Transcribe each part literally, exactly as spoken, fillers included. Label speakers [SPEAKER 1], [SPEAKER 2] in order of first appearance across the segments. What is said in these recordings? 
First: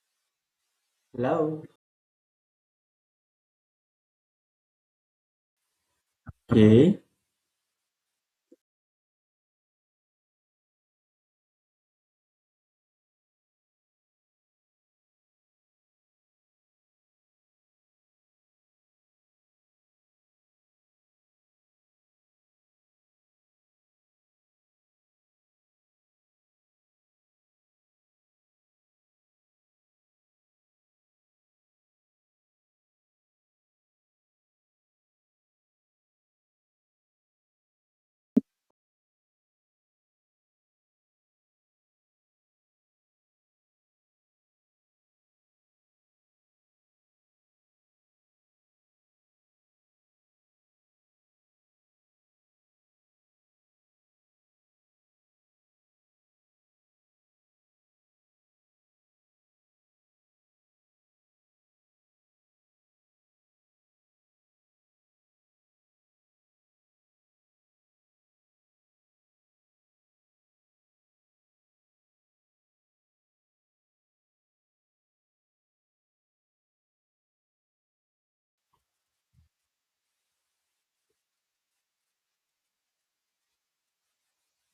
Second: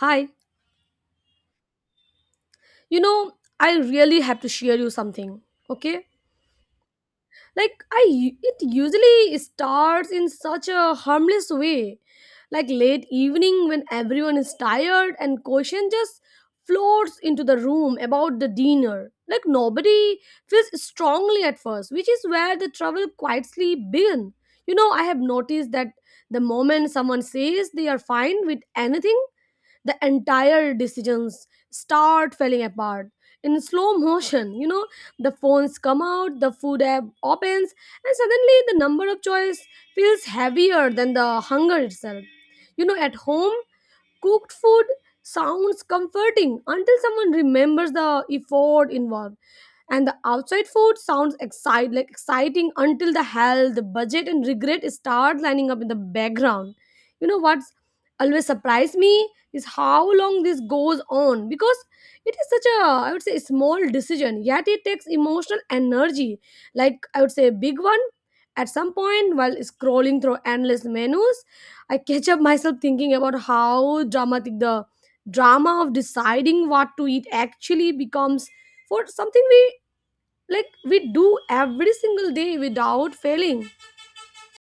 [SPEAKER 1] Hi.
[SPEAKER 2] Love.
[SPEAKER 1] You know, I really have to share you something, okay?
[SPEAKER 2] Okay.
[SPEAKER 1] Like I u- it usually starts in such a harmless way. Like late evening when everyone is tired and question just floats into the room about the dinner. Like nobody feels strongly at first, which is where the trouble quietly begin. You know, I have noticed that the moment someone says they are fine with anything, the entire decisions start falling apart in slow motion you know The phones come out, the food app opens, and suddenly the number of choice feels heavier than the hunger itself you know At home cooked food sounds comforting until someone remembers the effort involved, and the outside food sounds excite like exciting until the health, the budget and regret start lining up in the background. You know what's always surprised me is how long this goes on, because it is such a, I would say, small decision, yet it takes emotional energy like, I would say, a big one. At some point, while scrolling through endless menus, I catch up myself thinking about how dramatic the drama of deciding what to eat actually becomes for something we like we do every single day without failing.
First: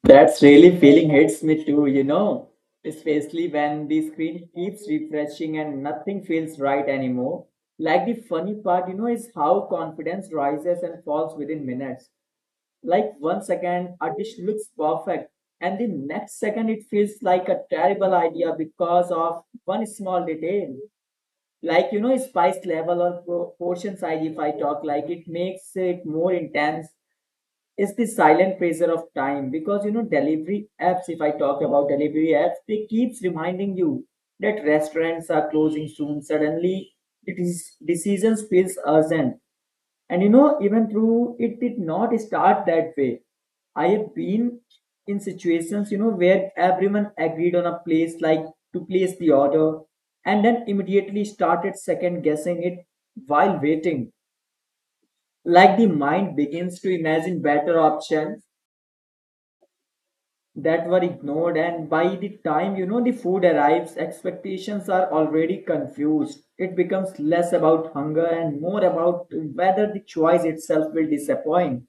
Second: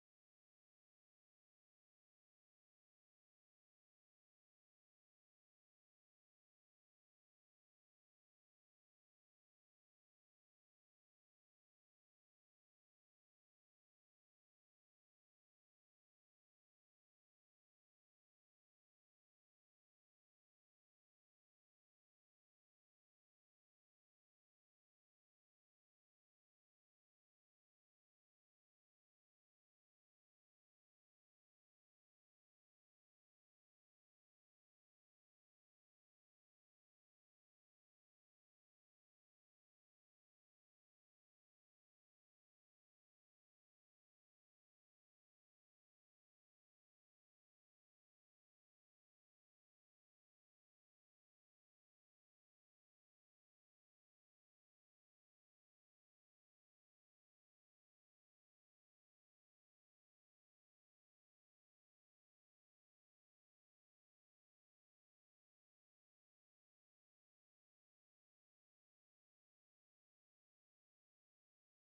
[SPEAKER 2] That's really feeling hits me too, you know, especially when the screen keeps refreshing and nothing feels right anymore. Like the funny part, you know, is how confidence rises and falls within minutes. Like one second, a dish looks perfect, and the next second, it feels like a terrible idea because of one small detail. Like, you know, spice level or pro- portion size, if I talk, like it makes it more intense is the silent pressure of time, because you know, delivery apps, if I talk about delivery apps they keeps reminding you that restaurants are closing soon. Suddenly it is decisions feels urgent. And you know, even through it did not start that way, I have been in situations, you know, where everyone agreed on a place, like to place the order, and then immediately started second guessing it while waiting. Like the mind begins to imagine better options that were ignored, and by the time, you know, the food arrives, expectations are already confused. It becomes less about hunger and more about whether the choice itself will disappoint.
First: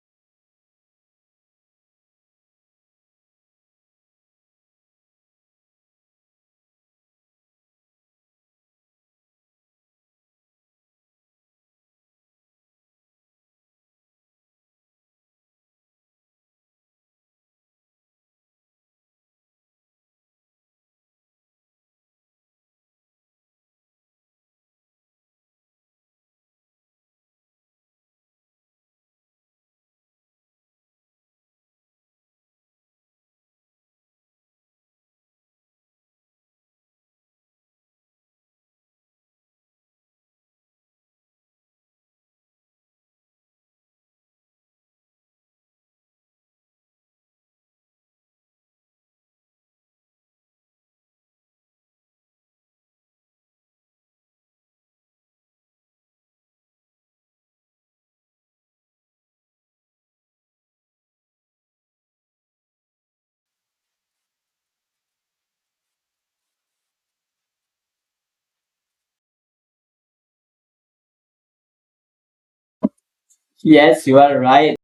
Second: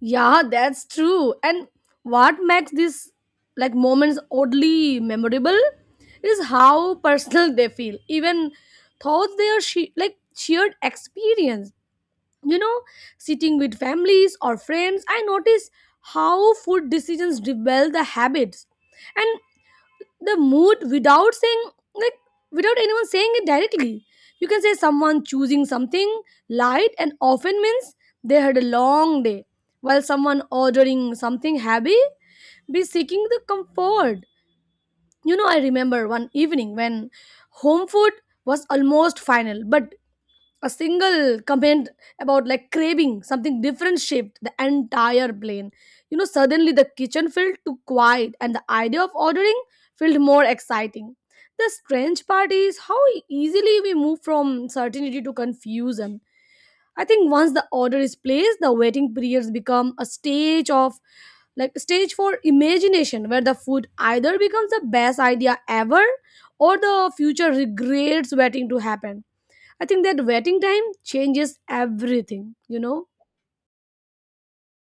[SPEAKER 1] Yeah, that's true. And what makes these, like, moments oddly memorable is how personal they feel, even thoughts they are she- like shared experience. You know, sitting with families or friends, I notice how food decisions rebel the habits and the mood without saying like without anyone saying it directly. You can say someone choosing something light and often means they had a long day, while someone ordering something heavy be seeking the comfort. You know, I remember one evening when home food was almost final, but a single comment about, like, craving something different shaped the entire plane. You know, suddenly the kitchen felt too quiet and the idea of ordering felt more exciting. The strange part is how easily we move from certainty to confusion. I think once the order is placed, the waiting periods become a stage of like stage for imagination, where the food either becomes the best idea ever or the future regrets waiting to happen. I think that waiting time changes everything, you know?
[SPEAKER 2] Yes, you are right.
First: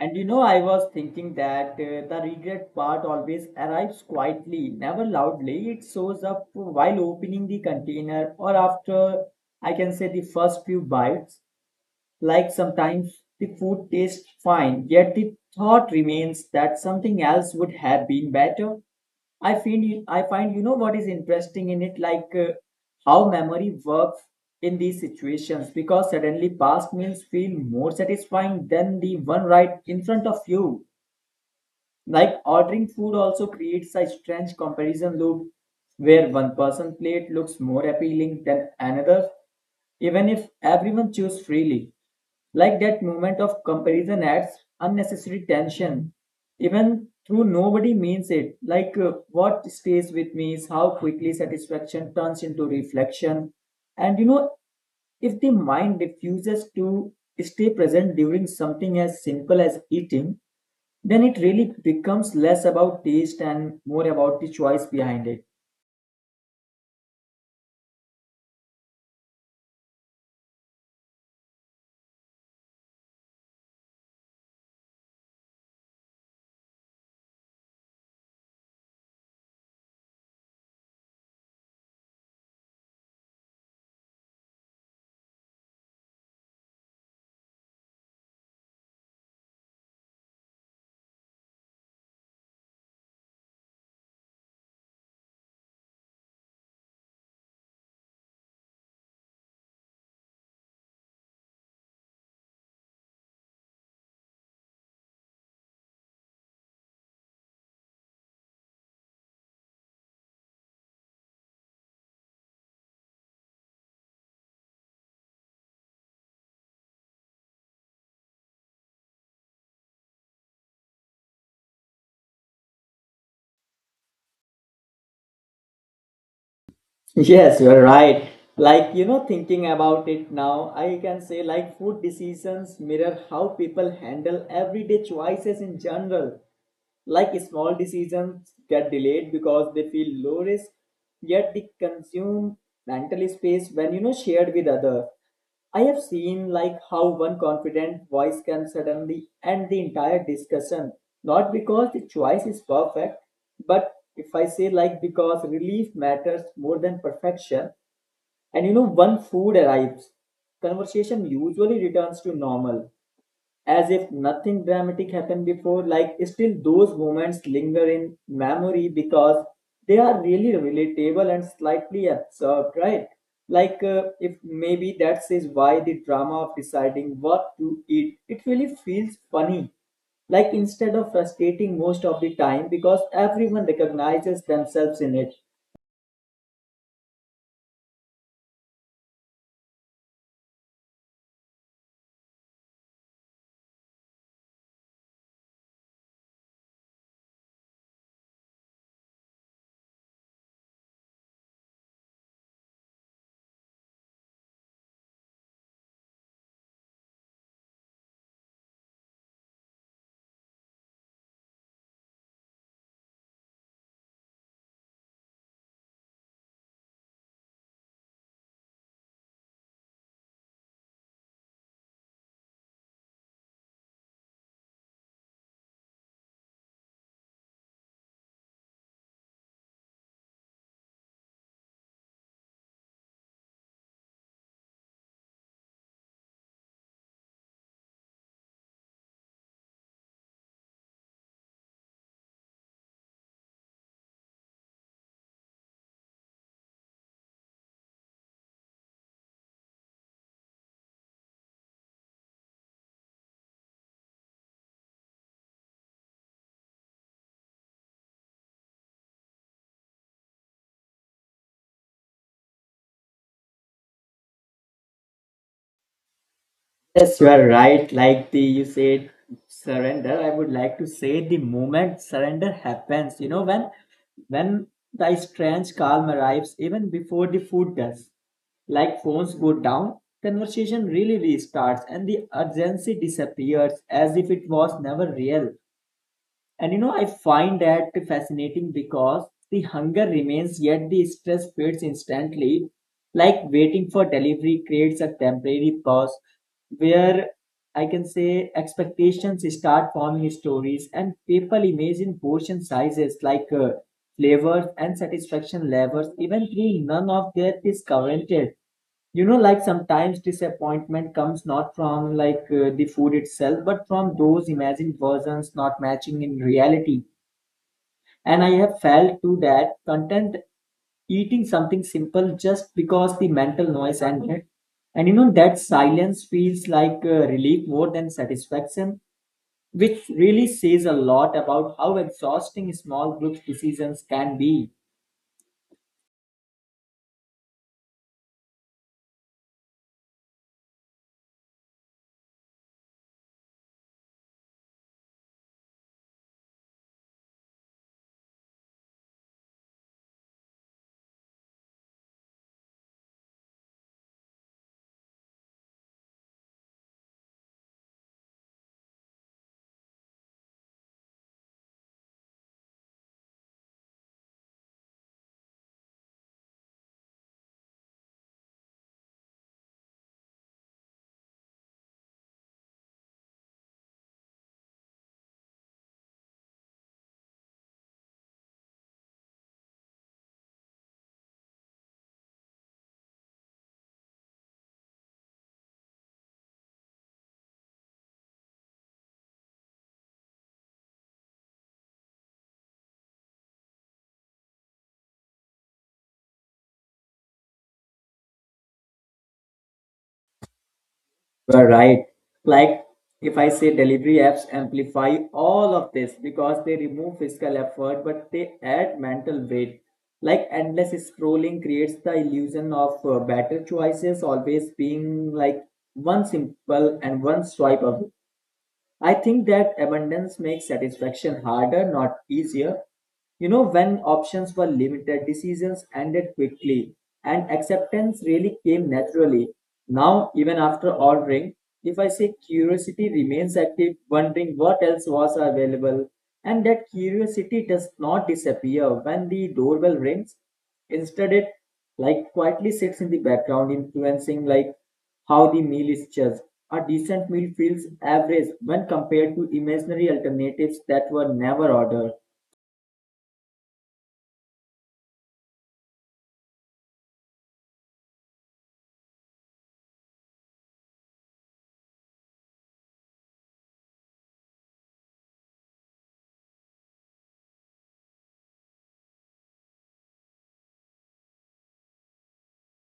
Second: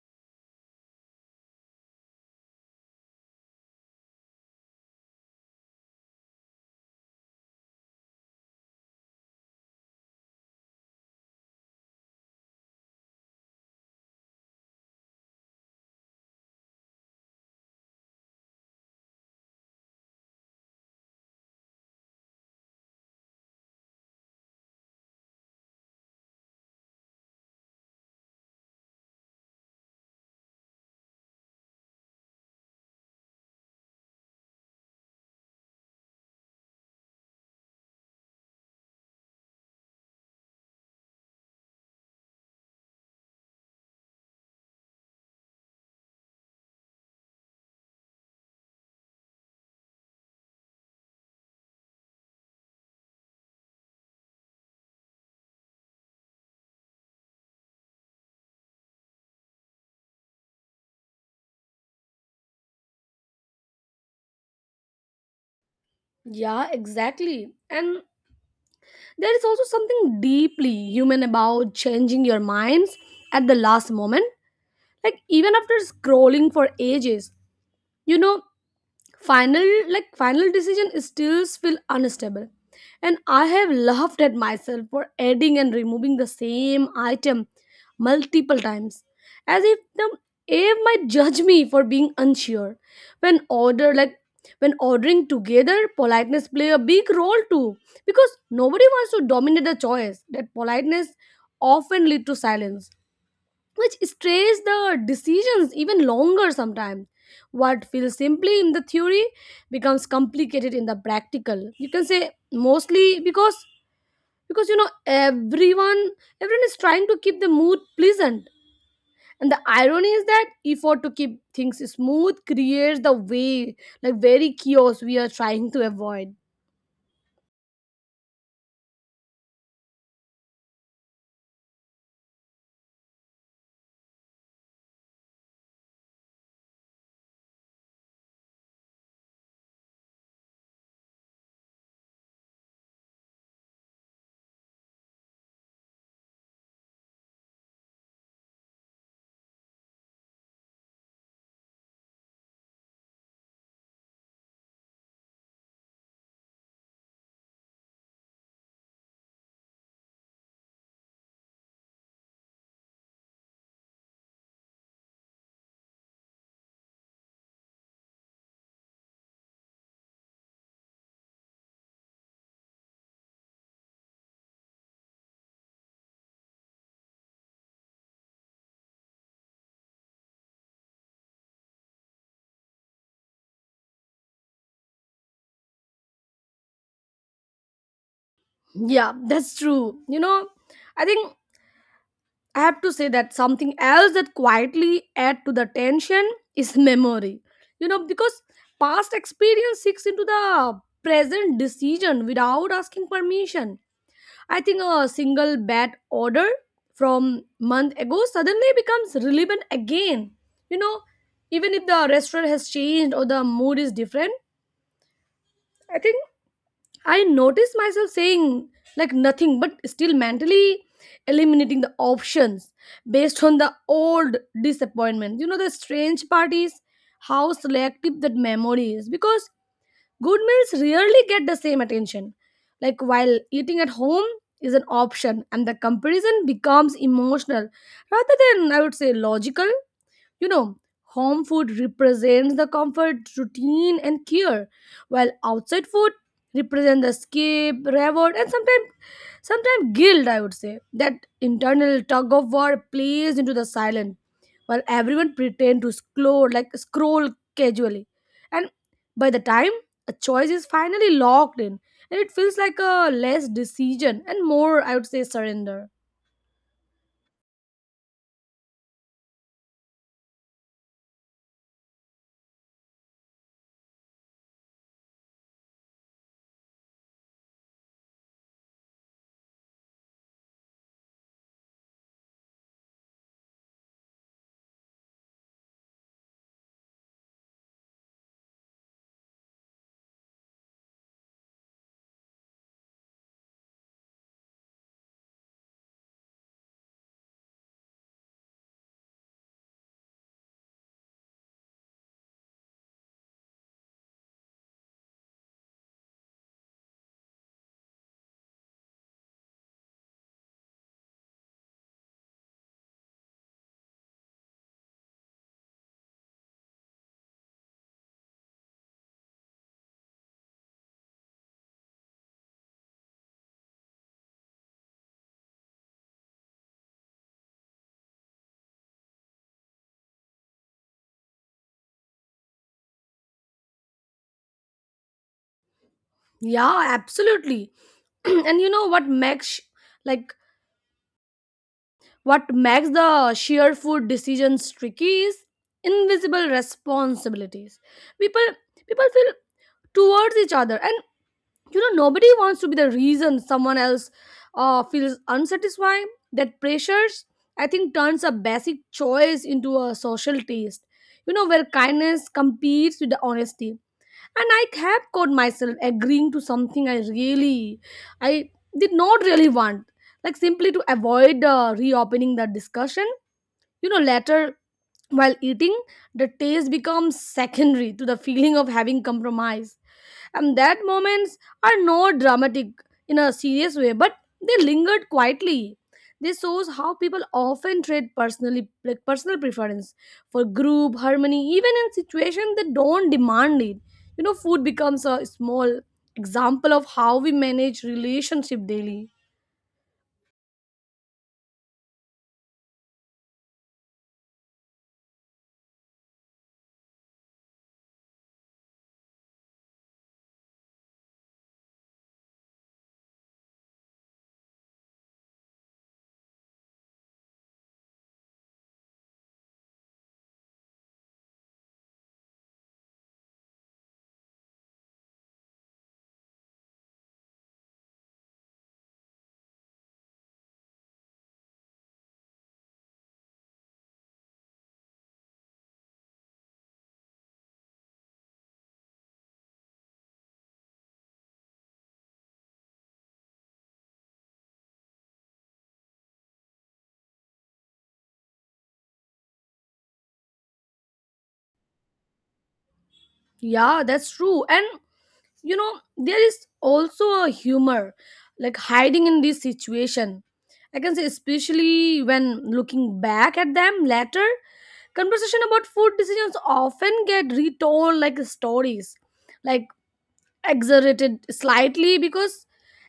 [SPEAKER 2] And you know, I was thinking that uh, the regret part always arrives quietly, never loudly. It shows up while opening the container, or after I can say the first few bites. Like sometimes the food tastes fine, yet the thought remains that something else would have been better. I find I find you know what is interesting in it, like uh, how memory works in these situations, because suddenly past meals feel more satisfying than the one right in front of you. Like ordering food also creates a strange comparison loop where one person plate looks more appealing than another, even if everyone chooses freely. Like that moment of comparison adds unnecessary tension, even through nobody means it. Like uh, what stays with me is how quickly satisfaction turns into reflection. And you know, if the mind refuses to stay present during something as simple as eating, then it really becomes less about taste and more about the choice behind it.
[SPEAKER 1] Yeah, exactly. And there is also something deeply human about changing your minds at the last moment. Like, even after scrolling for ages, you know, final like final decision still feel unstable, and I have laughed at myself for adding and removing the same item multiple times, as if the air might judge me for being unsure. When order like when ordering together, politeness play a big role too, because nobody wants to dominate the choice. That politeness often lead to silence, which strays the decisions even longer sometimes. What feels simply in the theory becomes complicated in the practical. You can say mostly because because you know everyone everyone is trying to keep the mood pleasant. And the irony is that effort to keep things smooth creates the way, like, very chaos we are trying to avoid.
[SPEAKER 2] Yes, you're right. Like, you know, thinking about it now, I can say like food decisions mirror how people handle everyday choices in general. Like small decisions get delayed because they feel low risk, yet they consume mental space when, you know, shared with others. I have seen like how one confident voice can suddenly end the entire discussion, not because the choice is perfect, but if I say like because relief matters more than perfection. And you know, one food arrives, conversation usually returns to normal, as if nothing dramatic happened before. Like still those moments linger in memory, because they are really relatable and slightly absurd, right? Like uh, if maybe that is why the drama of deciding what to eat it really feels funny, like instead of frustrating most of the time, because everyone recognizes themselves in it.
[SPEAKER 1] Yeah, that's true. You know, I think I have to say that something else that quietly add to the tension is memory. You know, because past experience seeks into the present decision without asking permission. I think a single bad order from month ago suddenly becomes relevant again. You know, even if the restaurant has changed or the mood is different, I think I noticed myself saying like nothing, but still mentally eliminating the options based on the old disappointment. You know, the strange part is how selective that memory is, because good meals rarely get the same attention. Like, while eating at home is an option, and the comparison becomes emotional rather than, I would say, logical. You know, home food represents the comfort, routine, and care, while outside food represents the escape, reward, and sometimes sometimes guilt, I would say. That internal tug of war plays into the silent, while everyone pretend to scroll like scroll casually. And by the time a choice is finally locked in, and it feels like a less decision and more, I would say, surrender.
[SPEAKER 2] Yes, you are right. Like the you said surrender, I would like to say the moment surrender happens, you know, when when the strange calm arrives, even before the food does. Like phones go down, conversation really restarts, and the urgency disappears as if it was never real. And you know, I find that fascinating because the hunger remains, yet the stress fades instantly. Like waiting for delivery creates a temporary pause where I can say expectations start forming stories, and people imagine portion sizes, like uh, flavors and satisfaction levels, even though none of that is counted. You know, like sometimes disappointment comes not from like uh, the food itself, but from those imagined versions not matching in reality. And I have felt too that content eating something simple just because the mental noise ended. And you know, that silence feels like a relief more than satisfaction, which really says a lot about how exhausting small group decisions can be.
[SPEAKER 1] Yeah, absolutely. And you know what makes sh- like what makes the shared food decisions tricky is invisible responsibilities. People people feel towards each other, and you know nobody wants to be the reason someone else uh, feels unsatisfied. That pressures, I think, turns a basic choice into a social taste, you know, where kindness competes with the honesty. And I have caught myself agreeing to something i really i did not really want, like, simply to avoid uh, reopening the discussion, you know. Later, while eating, the taste becomes secondary to the feeling of having compromised, and that moments are not dramatic in a serious way, but they lingered quietly. This shows how people often trade personally like personal preference for group harmony, even in situations that don't demand it. You know, food becomes a small example of how we manage relationship daily.
[SPEAKER 2] You're right. Like if I say delivery apps amplify all of this because they remove physical effort, but they add mental weight. Like endless scrolling creates the illusion of uh, better choices always being like one simple and one swipe away. I think that abundance makes satisfaction harder, not easier. You know, when options were limited, decisions ended quickly, and acceptance really came naturally. Now, even after ordering, if I say curiosity remains active, wondering what else was available, and that curiosity does not disappear when the doorbell rings. Instead, it like quietly sits in the background, influencing like how the meal is judged. A decent meal feels average when compared to imaginary alternatives that were never ordered.
[SPEAKER 1] Yeah, that's true. And you know there is also a humor, like, hiding in this situation, I can say, especially when looking back at them later. Conversation about food decisions often get retold like stories, like, exaggerated slightly because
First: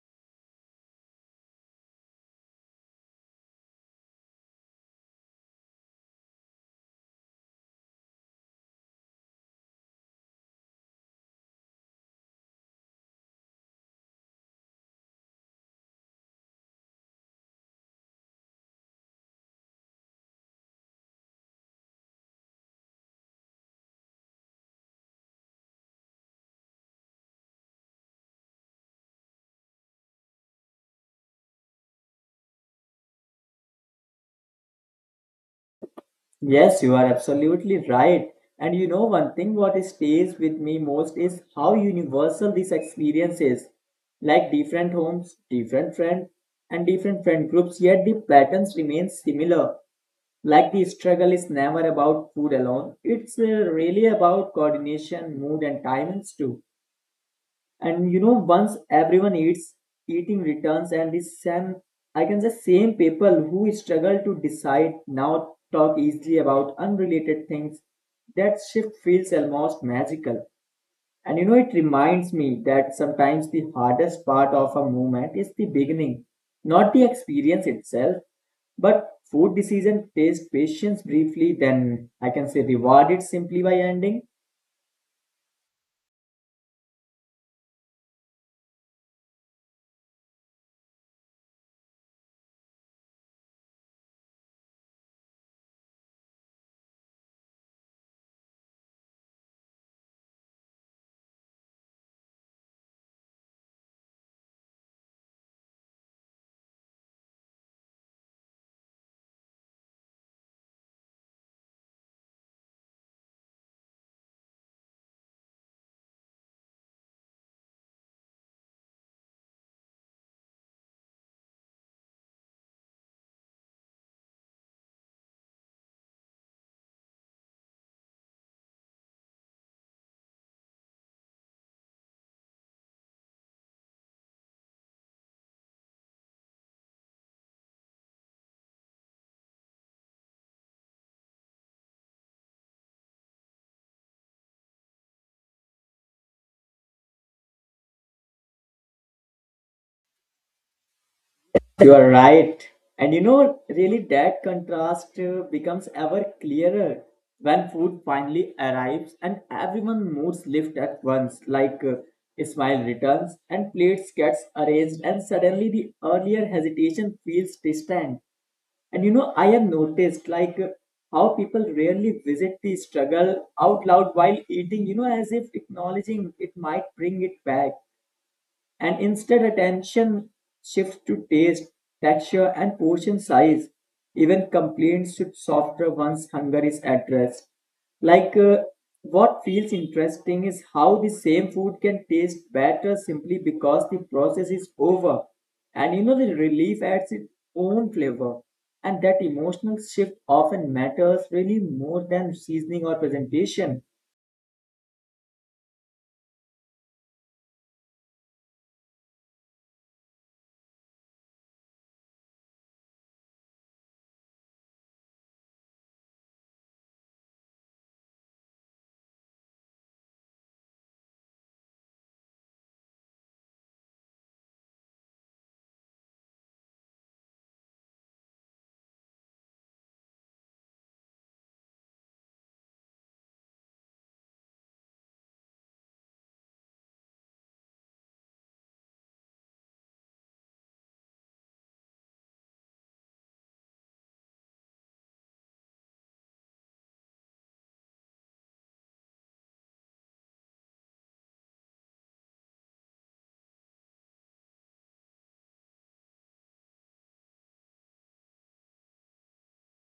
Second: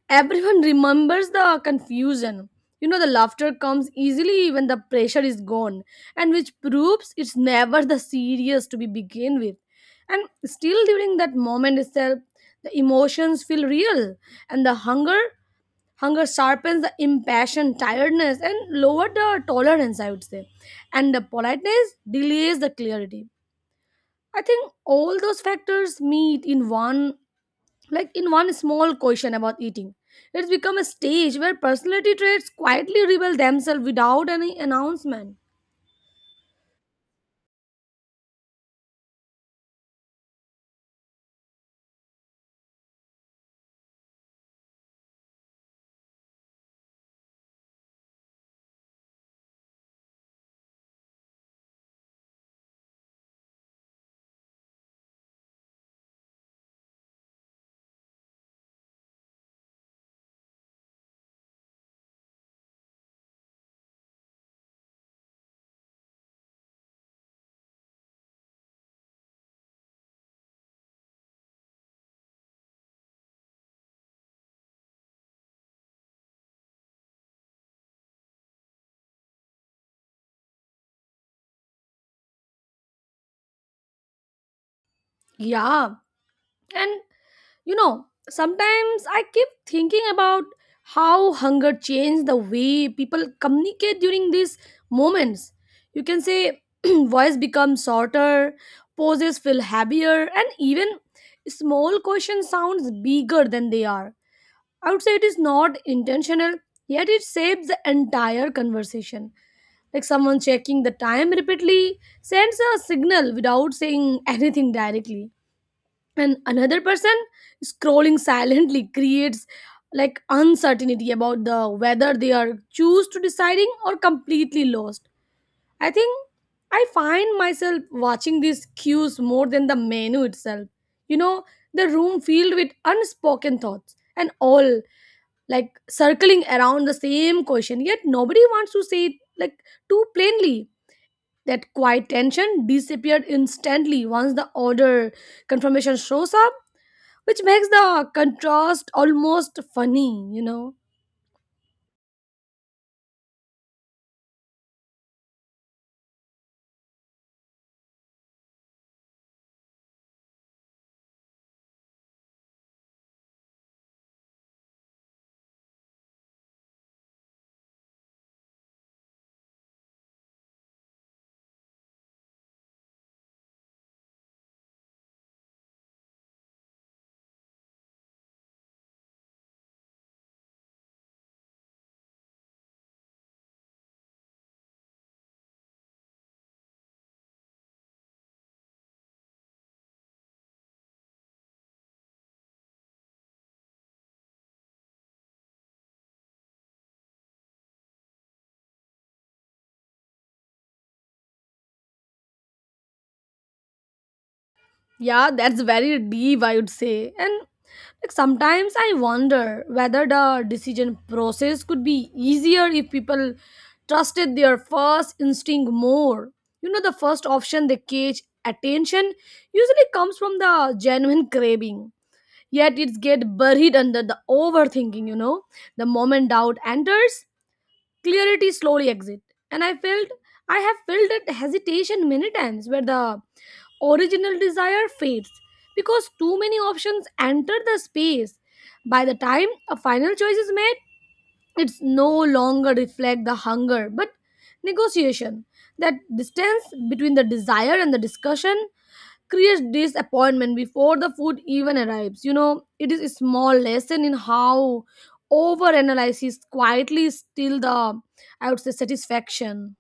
[SPEAKER 1] everyone remembers the confusion. You know, the laughter comes easily when the pressure is gone, and which proves it's never the serious to be begin with. And still, during that moment itself, the emotions feel real, and the hunger hunger sharpens the impassioned tiredness and lower the tolerance, I would say, and the politeness delays the clarity. I think all those factors meet in one like in one small question about eating. It's become a stage where personality traits quietly reveal themselves without any announcement.
[SPEAKER 2] Yes, you are absolutely right. And you know, one thing what stays with me most is how universal this experience is. Like different homes, different friends, and different friend groups, yet the patterns remain similar. Like the struggle is never about food alone, it's uh, really about coordination, mood, and timings too. And you know, once everyone eats, eating returns, and this same I can say same people who struggle to decide now talk easily about unrelated things. That shift feels almost magical. And you know, it reminds me that sometimes the hardest part of a movement is the beginning, not the experience itself, but food decision pays patience briefly, then I can say reward it simply by ending.
[SPEAKER 1] Yeah. And you know, sometimes I keep thinking about how hunger changed the way people communicate during these moments. You can say voice becomes shorter, poses feel heavier, and even small questions sounds bigger than they are. I would say it is not intentional, yet it shapes the entire conversation. Like someone checking the time repeatedly sends a signal without saying anything directly. And another person scrolling silently creates, like, uncertainty about the whether they are choose to deciding or completely lost. I think I find myself watching these cues more than the menu itself. You know, the room filled with unspoken thoughts and all, like, circling around the same question, yet nobody wants to say it, like, too plainly. That quiet tension disappeared instantly once the order confirmation shows up, which makes the contrast almost funny, you know?
[SPEAKER 2] You are right. And you know, really, that contrast uh, becomes ever clearer when food finally arrives and everyone moves lift at once, like uh, a smile returns and plates gets arranged, and suddenly the earlier hesitation feels distant. And you know, I have noticed like uh, how people rarely visit the struggle out loud while eating, you know, as if acknowledging it might bring it back. And instead attention shifts to taste, texture, and portion size. Even complaints should softer once hunger is addressed. Like uh, what feels interesting is how the same food can taste better simply because the process is over. And you know, the relief adds its own flavor. And that emotional shift often matters really more than seasoning or presentation.
[SPEAKER 1] Yeah, that's very deep, I would say. And like sometimes I wonder whether the decision process could be easier if people trusted their first instinct more. You know, the first option they catch attention usually comes from the genuine craving, yet it gets buried under the overthinking, you know. The moment doubt enters, clarity slowly exits. And I felt I have felt that hesitation many times where the original desire fades because too many options enter the space. By the time a final choice is made, it's no longer reflect the hunger but negotiation. That distance between the desire and the discussion creates disappointment before the food even arrives. You know, it is a small lesson in how overanalysis quietly steal the, I would say, satisfaction.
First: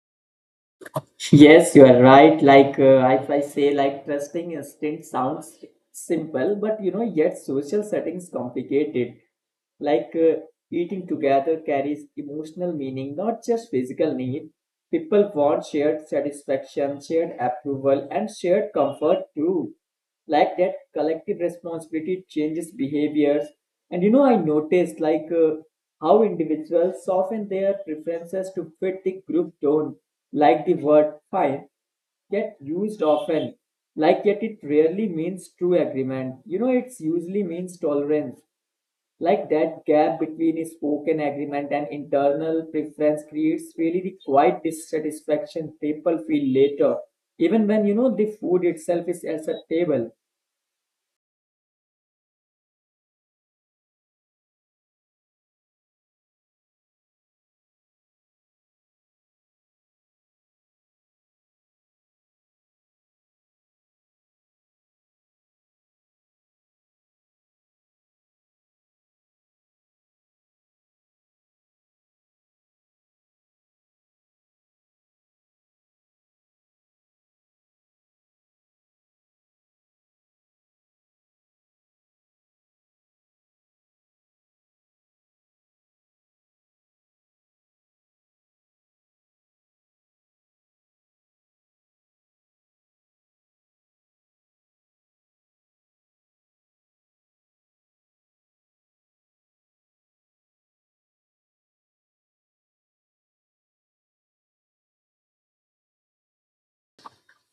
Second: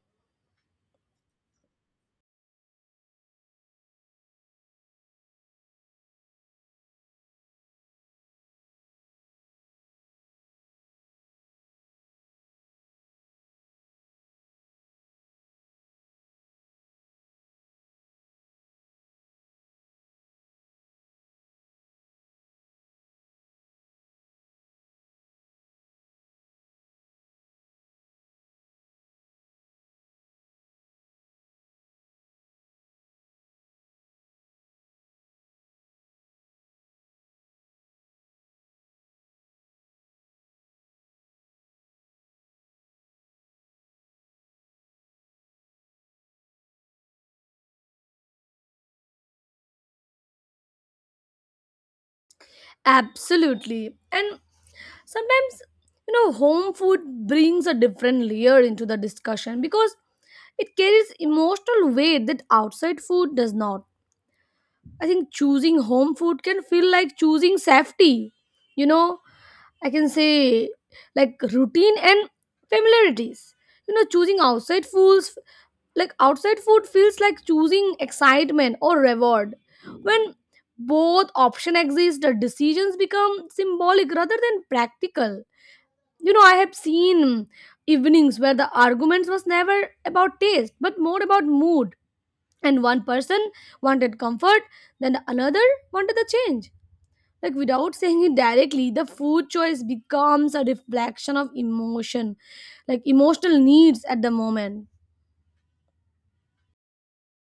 [SPEAKER 2] Yes, you are right. Like uh, if I say, like trusting instinct sounds simple, but you know, yet social settings complicate it. Like uh, eating together carries emotional meaning, not just physical need. People want shared satisfaction, shared approval, and shared comfort too. Like that collective responsibility changes behaviors. And you know, I noticed like uh, how individuals soften their preferences to fit the group tone. Like the word fine get used often, like yet it rarely means true agreement. You know, it's usually means tolerance. Like that gap between a spoken agreement and internal preference creates really the quiet dissatisfaction people feel later, even when, you know, the food itself is at the table.
[SPEAKER 1] Absolutely. And sometimes, you know, home food brings a different layer into the discussion, because it carries emotional weight that outside food does not. I think choosing home food can feel like choosing safety. You know, I can say, like, routine and familiarities. You know, choosing outside foods like outside food feels like choosing excitement or reward. When both option exist, the decisions become symbolic rather than practical. You know, I have seen evenings where the arguments was never about taste but more about mood, and one person wanted comfort, then another wanted the change. Like, without saying it directly, the food choice becomes a reflection of emotion, like emotional needs at the moment.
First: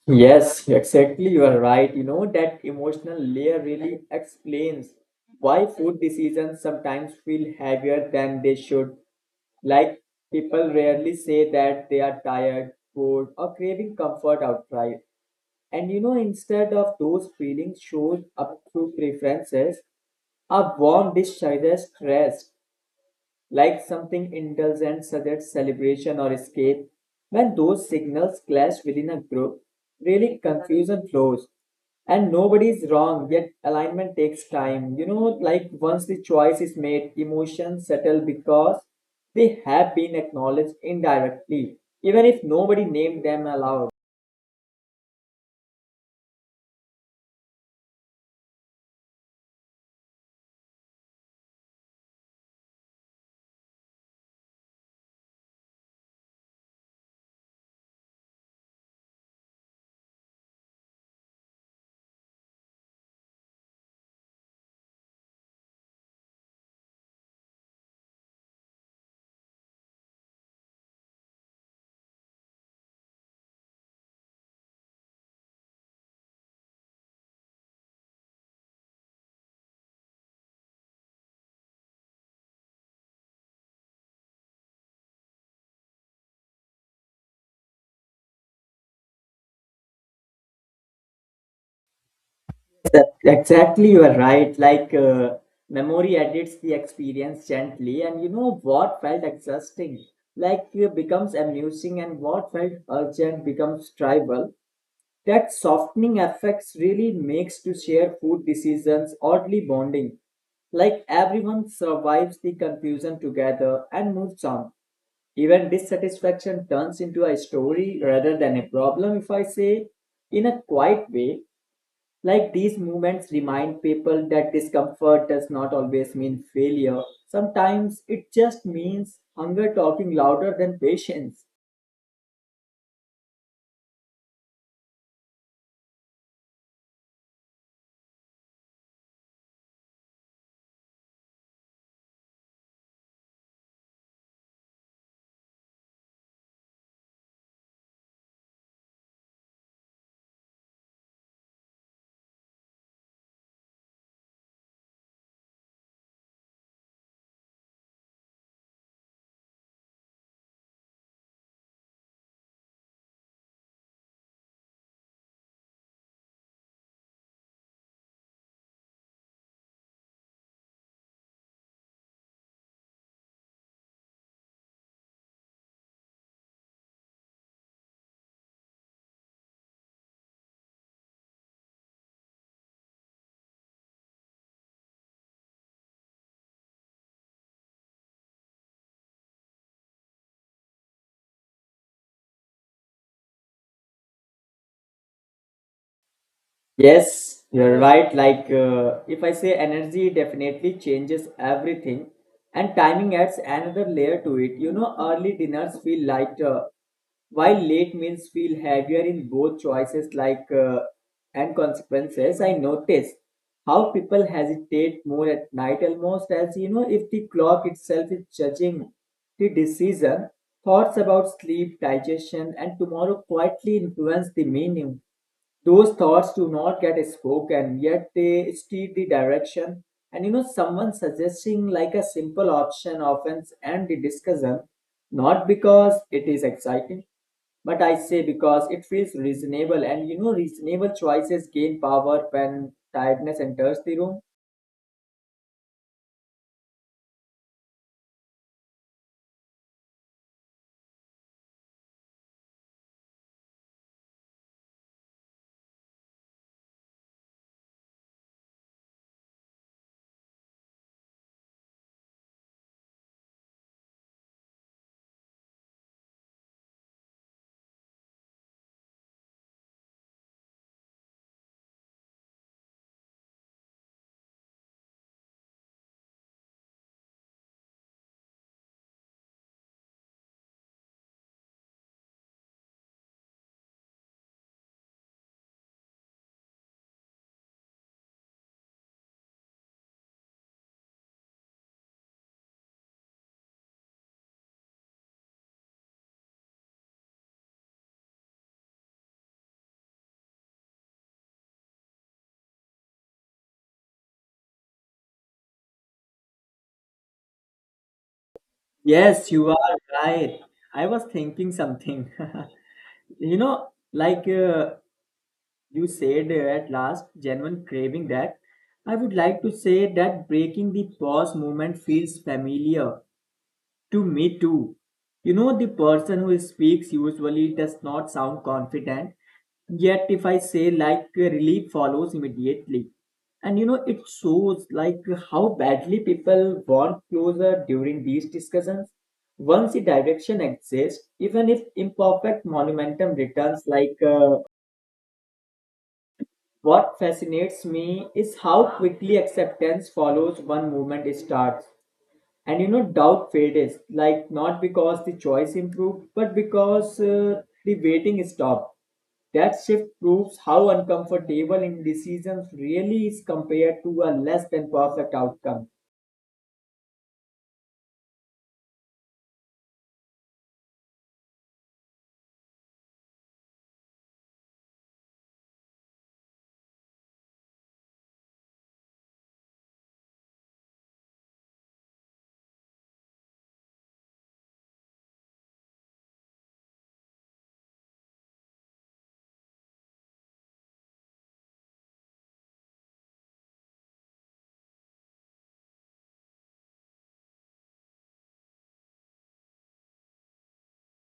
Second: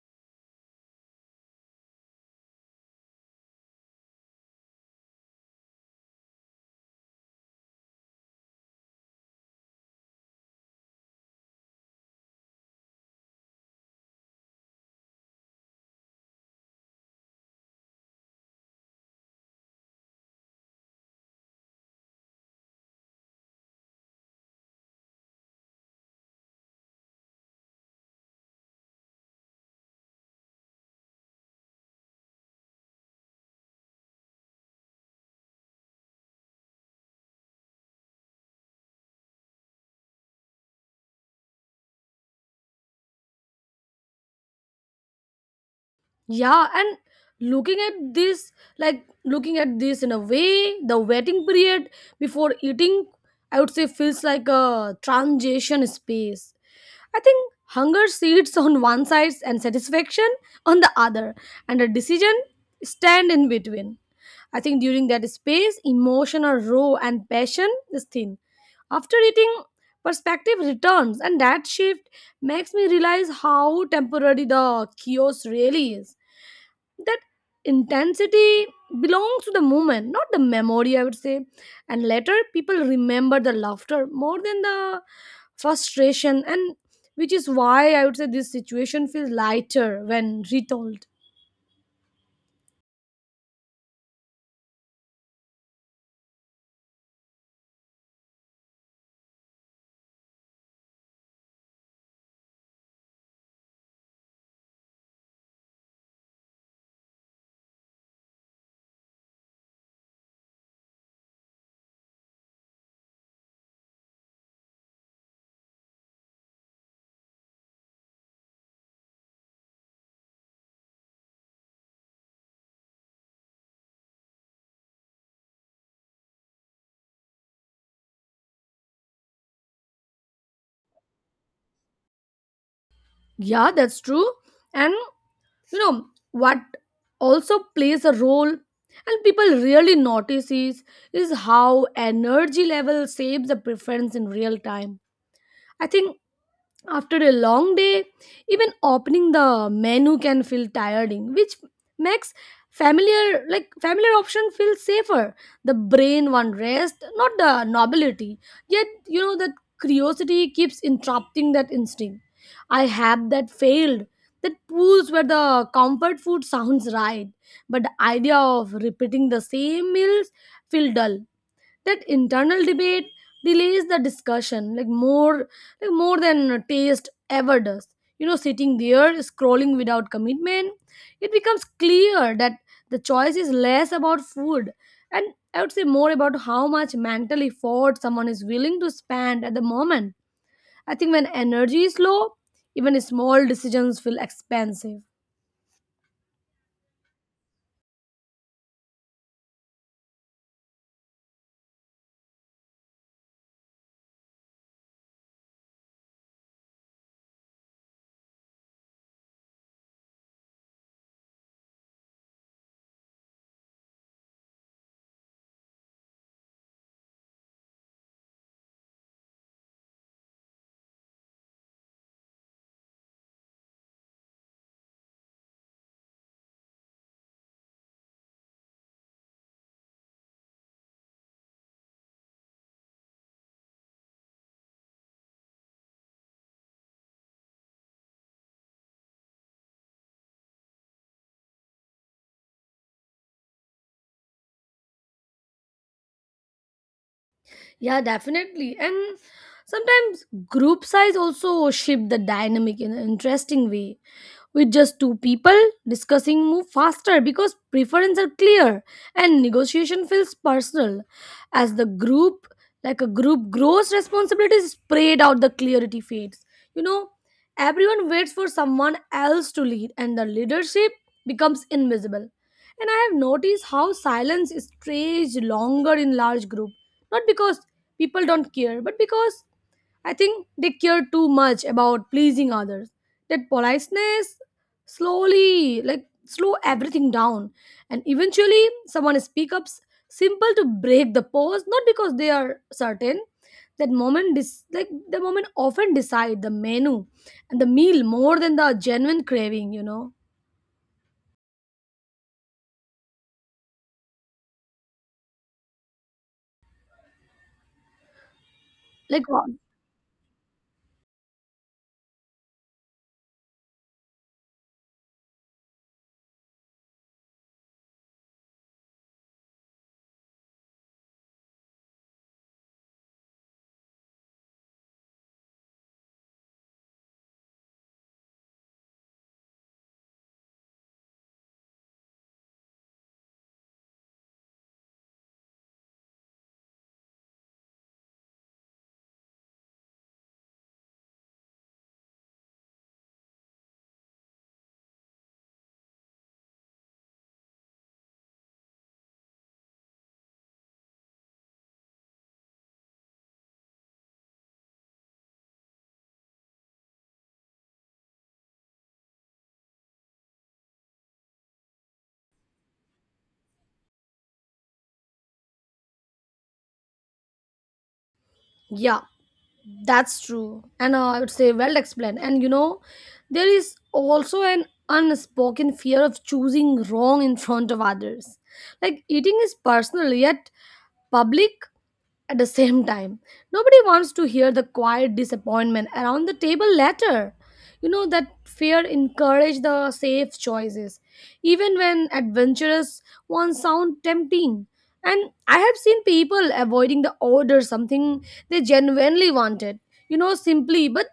[SPEAKER 2] Yes, exactly. You are right. You know, that emotional layer really explains why food decisions sometimes feel heavier than they should. Like, people rarely say that they are tired, bored, or craving comfort outright. And you know, instead of those feelings shows up through preferences, a warm dish suggests rest, like something indulgent such as celebration or escape. When those signals clash within a group, really confusion flows. And nobody is wrong, yet alignment takes time. You know, like once the choice is made, emotions settle because they have been acknowledged indirectly, even if nobody named them aloud.
[SPEAKER 1] Yeah. And looking at this like looking at this in a way, the waiting period before eating, I would say, feels like a transition space. I think hunger sits on one side and satisfaction on the other, and a decision stand in between. I think during that space, emotion are raw and passion is thin. After eating, perspective returns, and that shift makes me realize how temporary the chaos really is. That intensity belongs to the moment, not the memory, I would say. And later, people remember the laughter more than the frustration, and which is why I would say this situation feels lighter when retold.
[SPEAKER 2] That- exactly, you are right. Like uh, memory edits the experience gently, and you know what felt exhausting, like it becomes amusing, and what felt urgent becomes tribal. That softening effects really makes to share food decisions oddly bonding. Like everyone survives the confusion together and moves on. Even dissatisfaction turns into a story rather than a problem, if I say in a quiet way. Like these movements remind people that discomfort does not always mean failure. Sometimes it just means hunger talking louder than patience.
[SPEAKER 1] Yeah, that's true. And So, you know what also plays a role and people really notice is is how energy level shapes the preference in real time, I think. After a long day, even opening the menu can feel tiring, which makes familiar like familiar option feel safer. The brain wants rest, not the nobility. Yet you know that curiosity keeps interrupting that instinct. I have that failed. That pools where the comfort food sounds right, but the idea of repeating the same meals feel dull. That internal debate delays the discussion like more like more than taste ever does. You know sitting there scrolling without commitment, it becomes clear that the choice is less about food, and I would say more about how much mental effort someone is willing to spend at the moment. I think when energy is low, even small decisions feel expensive.
[SPEAKER 2] Yes, you're right. Like, uh, if I say energy definitely changes everything, and timing adds another layer to it. You know, early dinners feel lighter, while late meals feel heavier in both choices, like uh, and consequences. I notice how people hesitate more at night, almost as you know, if the clock itself is judging the decision. Thoughts about sleep, digestion, and tomorrow quietly influence the meaning. Those thoughts do not get spoken, yet they steer the direction. And you know, someone suggesting like a simple option often ends the discussion, not because it is exciting, but I say because it feels reasonable. And you know, reasonable choices gain power when tiredness enters the room.
[SPEAKER 1] Yeah, definitely. And sometimes group size also shift the dynamic in an interesting way. With just two people, discussing move faster because preferences are clear and negotiation feels personal. As the group, like a group grows, responsibilities spread out, the clarity fades. You know, everyone waits for someone else to lead and the leadership becomes invisible. And I have noticed how silence is stretched longer in large group, not because people don't care, but because I think they care too much about pleasing others. That politeness slowly, like, slow everything down. And eventually, someone speaks up s- simple to break the pause, not because they are certain. That moment, dis- like, The moment often decide the menu and the meal more than the genuine craving, you know? Like,
[SPEAKER 2] Yes,
[SPEAKER 1] uh,
[SPEAKER 2] you are right. I was thinking something. You know, like uh, you said uh, at last, genuine craving that. I would like to say that breaking the pause moment feels familiar to me too. You know, the person who speaks usually does not sound confident, yet, if I say like uh, relief follows immediately. And you know, it shows like how badly people want closer during these discussions. Once the direction exists, even if imperfect momentum returns, like uh, what fascinates me is how quickly acceptance follows one movement starts. And you know, doubt fades, like not because the choice improved, but because uh, the waiting stopped. That shift proves how uncomfortable indecision really is compared to a less than perfect outcome.
[SPEAKER 1] yeah. That's true. And uh, I would say well explained. And you know, there is also an unspoken fear of choosing wrong in front of others. Like eating is personal, yet public at the same time, nobody wants to hear the quiet disappointment around the table later. You know that fear encourages the safe choices, even when adventurous ones sound tempting. And I have seen people avoiding the order something they genuinely wanted, you know, simply but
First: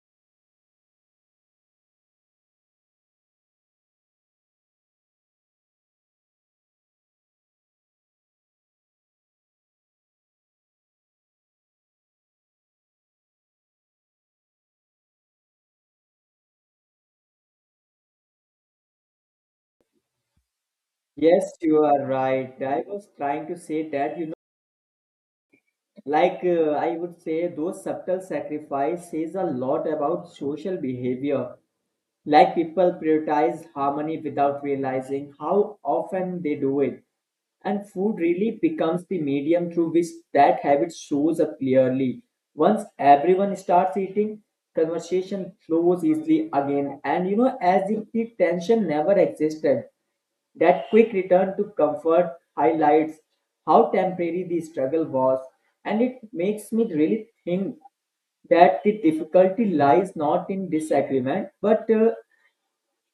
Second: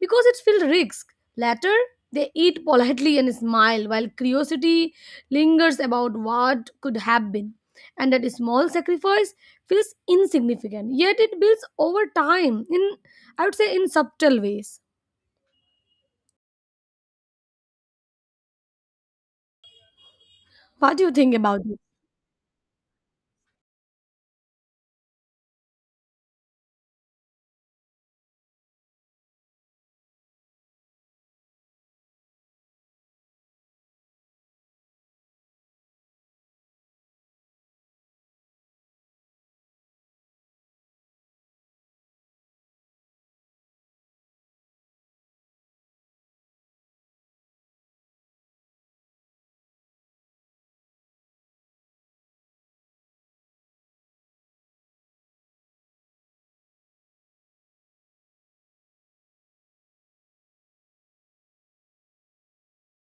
[SPEAKER 1] because it feels risk. Later, they eat politely and smile while curiosity lingers about what could have been. And that small sacrifice feels insignificant, yet it builds over time in, I would say, in subtle ways. What do you think
[SPEAKER 2] Yes,
[SPEAKER 1] about it?
[SPEAKER 2] you are right. I was trying to say that, you know, like uh, I would say, those subtle sacrifices says a lot about social behavior. Like people prioritize harmony without realizing how often they do it. And food really becomes the medium through which that habit shows up clearly. Once everyone starts eating, conversation flows easily again, and you know, as if the tension never existed. That quick return to comfort highlights how temporary the struggle was, and it makes me really think that the difficulty lies not in disagreement, but uh,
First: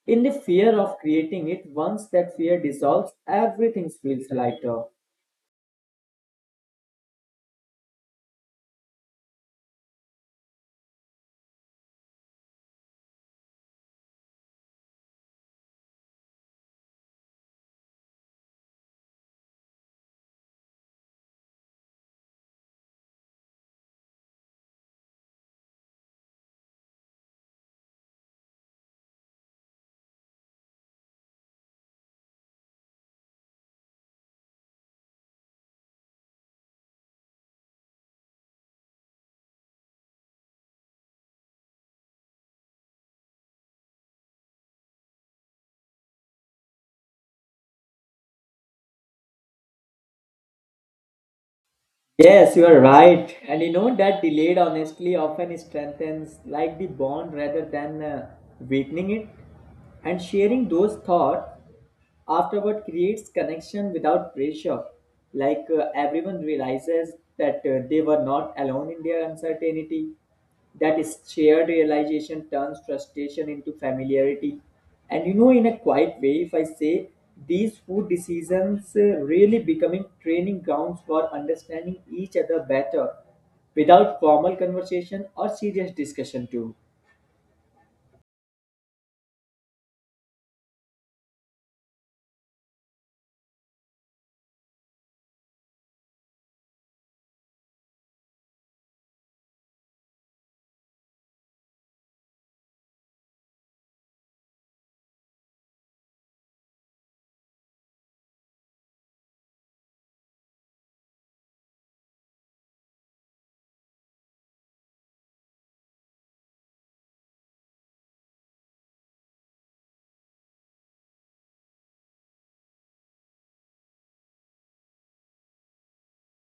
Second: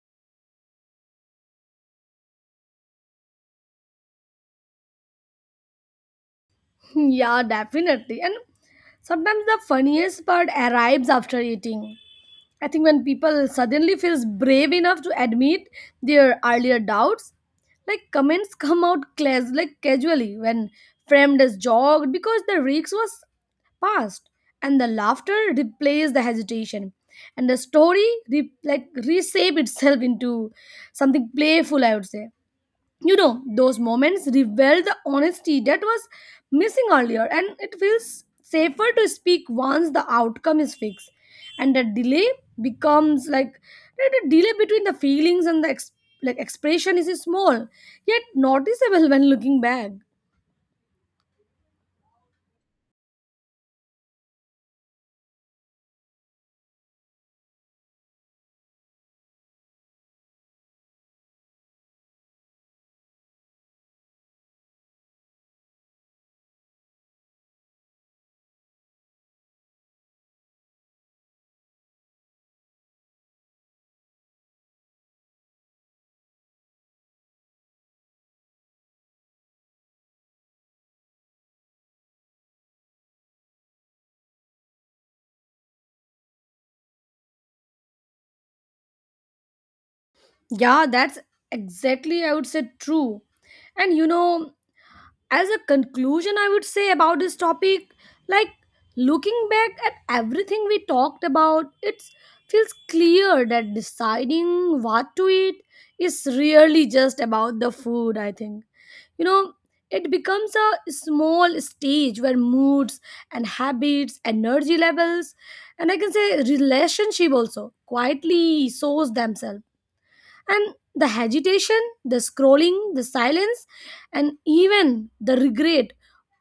[SPEAKER 2] in the fear of creating it. Once that fear dissolves, everything feels lighter.
[SPEAKER 1] Yeah, definitely. And sometimes the funniest part arrives after eating. I think when people suddenly feels brave enough to admit their earlier doubts, like comments come out clas- like casually when framed as jogged because the risk was past, and the laughter replaced the hesitation, and the story re- like reshape itself into something playful, I would say. You know, those moments reveal the honesty that was missing earlier, and it feels safer to speak once the outcome is fixed. And the delay becomes like the delay between the feelings and the ex- like expression is small, yet noticeable when looking back.
[SPEAKER 2] Yes, you are right. And you know, that delayed honestly often strengthens like the bond rather than uh, weakening it. And sharing those thoughts afterward creates connection without pressure. Like uh, everyone realizes that uh, they were not alone in their uncertainty. That is shared realization turns frustration into familiarity. And you know, in a quiet way, if I say these food decisions uh, really becoming training grounds for understanding each other better without formal conversation or serious discussion, too.
[SPEAKER 1] Yeah, that's exactly, I would say, true. And you know, as a conclusion I would say about this topic, like, looking back at everything we talked about, it feels clear that deciding what to eat is really just about the food, I think. You know, it becomes a small stage where moods and habits, energy levels, and I can say relationship also quietly shows themselves. And the agitation, the scrolling, the silence, and even the regret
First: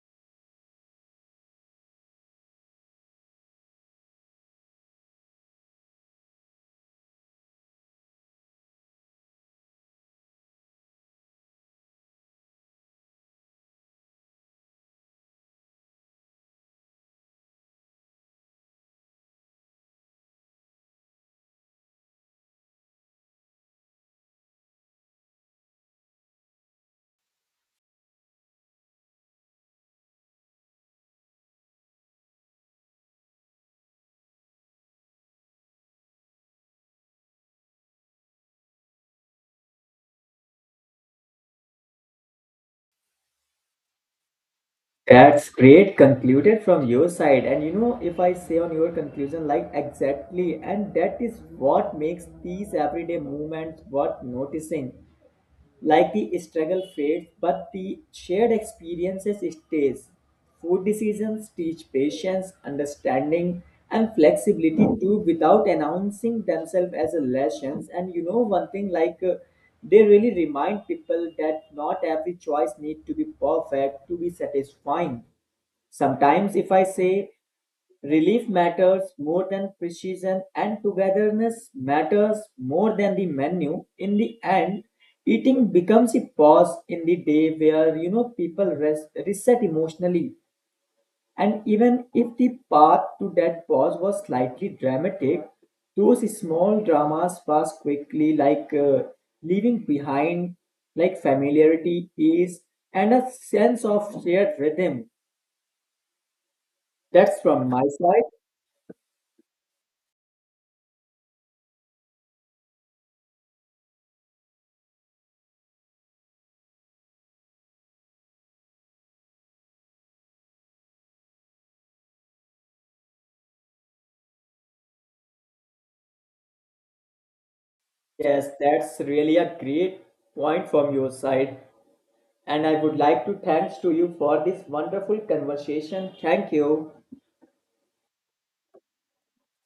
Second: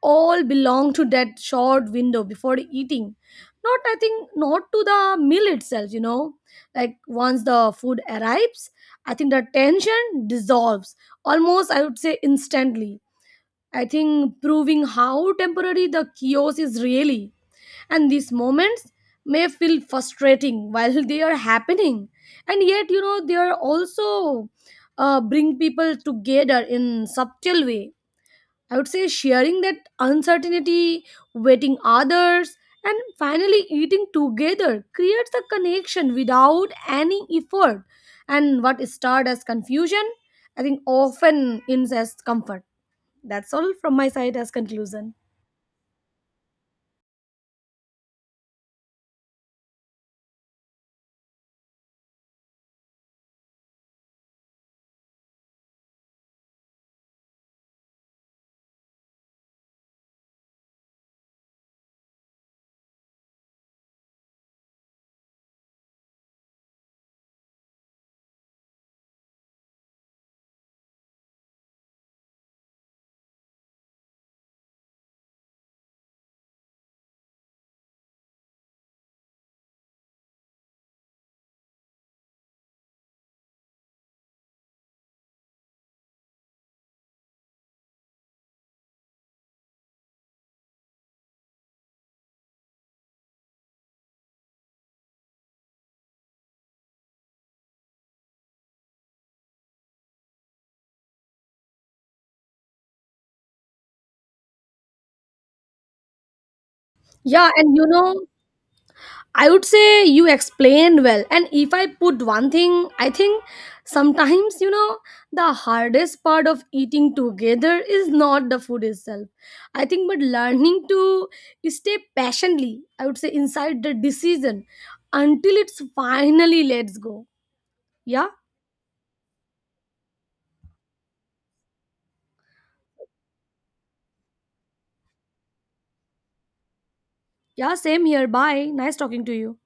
[SPEAKER 1] all belong to that short window before eating. Not, I think, not to the meal itself, you know. Like once the food arrives, I think the tension dissolves almost, I would say, instantly. I think proving how temporary the chaos is really. And these moments may feel frustrating while they are happening, and yet you know they are also, uh, bring people together in subtle way, I would say. Sharing that uncertainty, waiting others, and finally eating together creates a connection without any effort. And what started as confusion, I think, often ends as comfort. That's all from my side as conclusion.
[SPEAKER 2] That's great concluded from your side. And you know, if I say on your conclusion, like exactly, and that is what makes these everyday movements worth noticing. Like the struggle fades, but the shared experiences stays. Food decisions teach patience, understanding, and flexibility too without announcing themselves as a lessons. And you know, one thing like uh, they really remind people that not every choice need to be perfect to be satisfying. Sometimes, if I say relief matters more than precision, and togetherness matters more than the menu. In the end, eating becomes a pause in the day where you know people rest, reset emotionally. And even if the path to that pause was slightly dramatic, those small dramas pass quickly, like uh, leaving behind like familiarity, ease, and a sense of shared rhythm. That's
[SPEAKER 1] Yeah,
[SPEAKER 2] from
[SPEAKER 1] and
[SPEAKER 2] my
[SPEAKER 1] you know,
[SPEAKER 2] side.
[SPEAKER 1] I would say you explained well. And if I put one thing, I think sometimes, you know, the hardest part of eating together is not the food itself, I think, but learning to stay patiently, I would say, inside the decision until it's finally lets go. Yeah.
[SPEAKER 2] Yes, that's really a great point from your side. And I would like to thanks to you for this wonderful conversation. Thank you.
[SPEAKER 1] Yeah. Same here. Bye. Nice talking to you.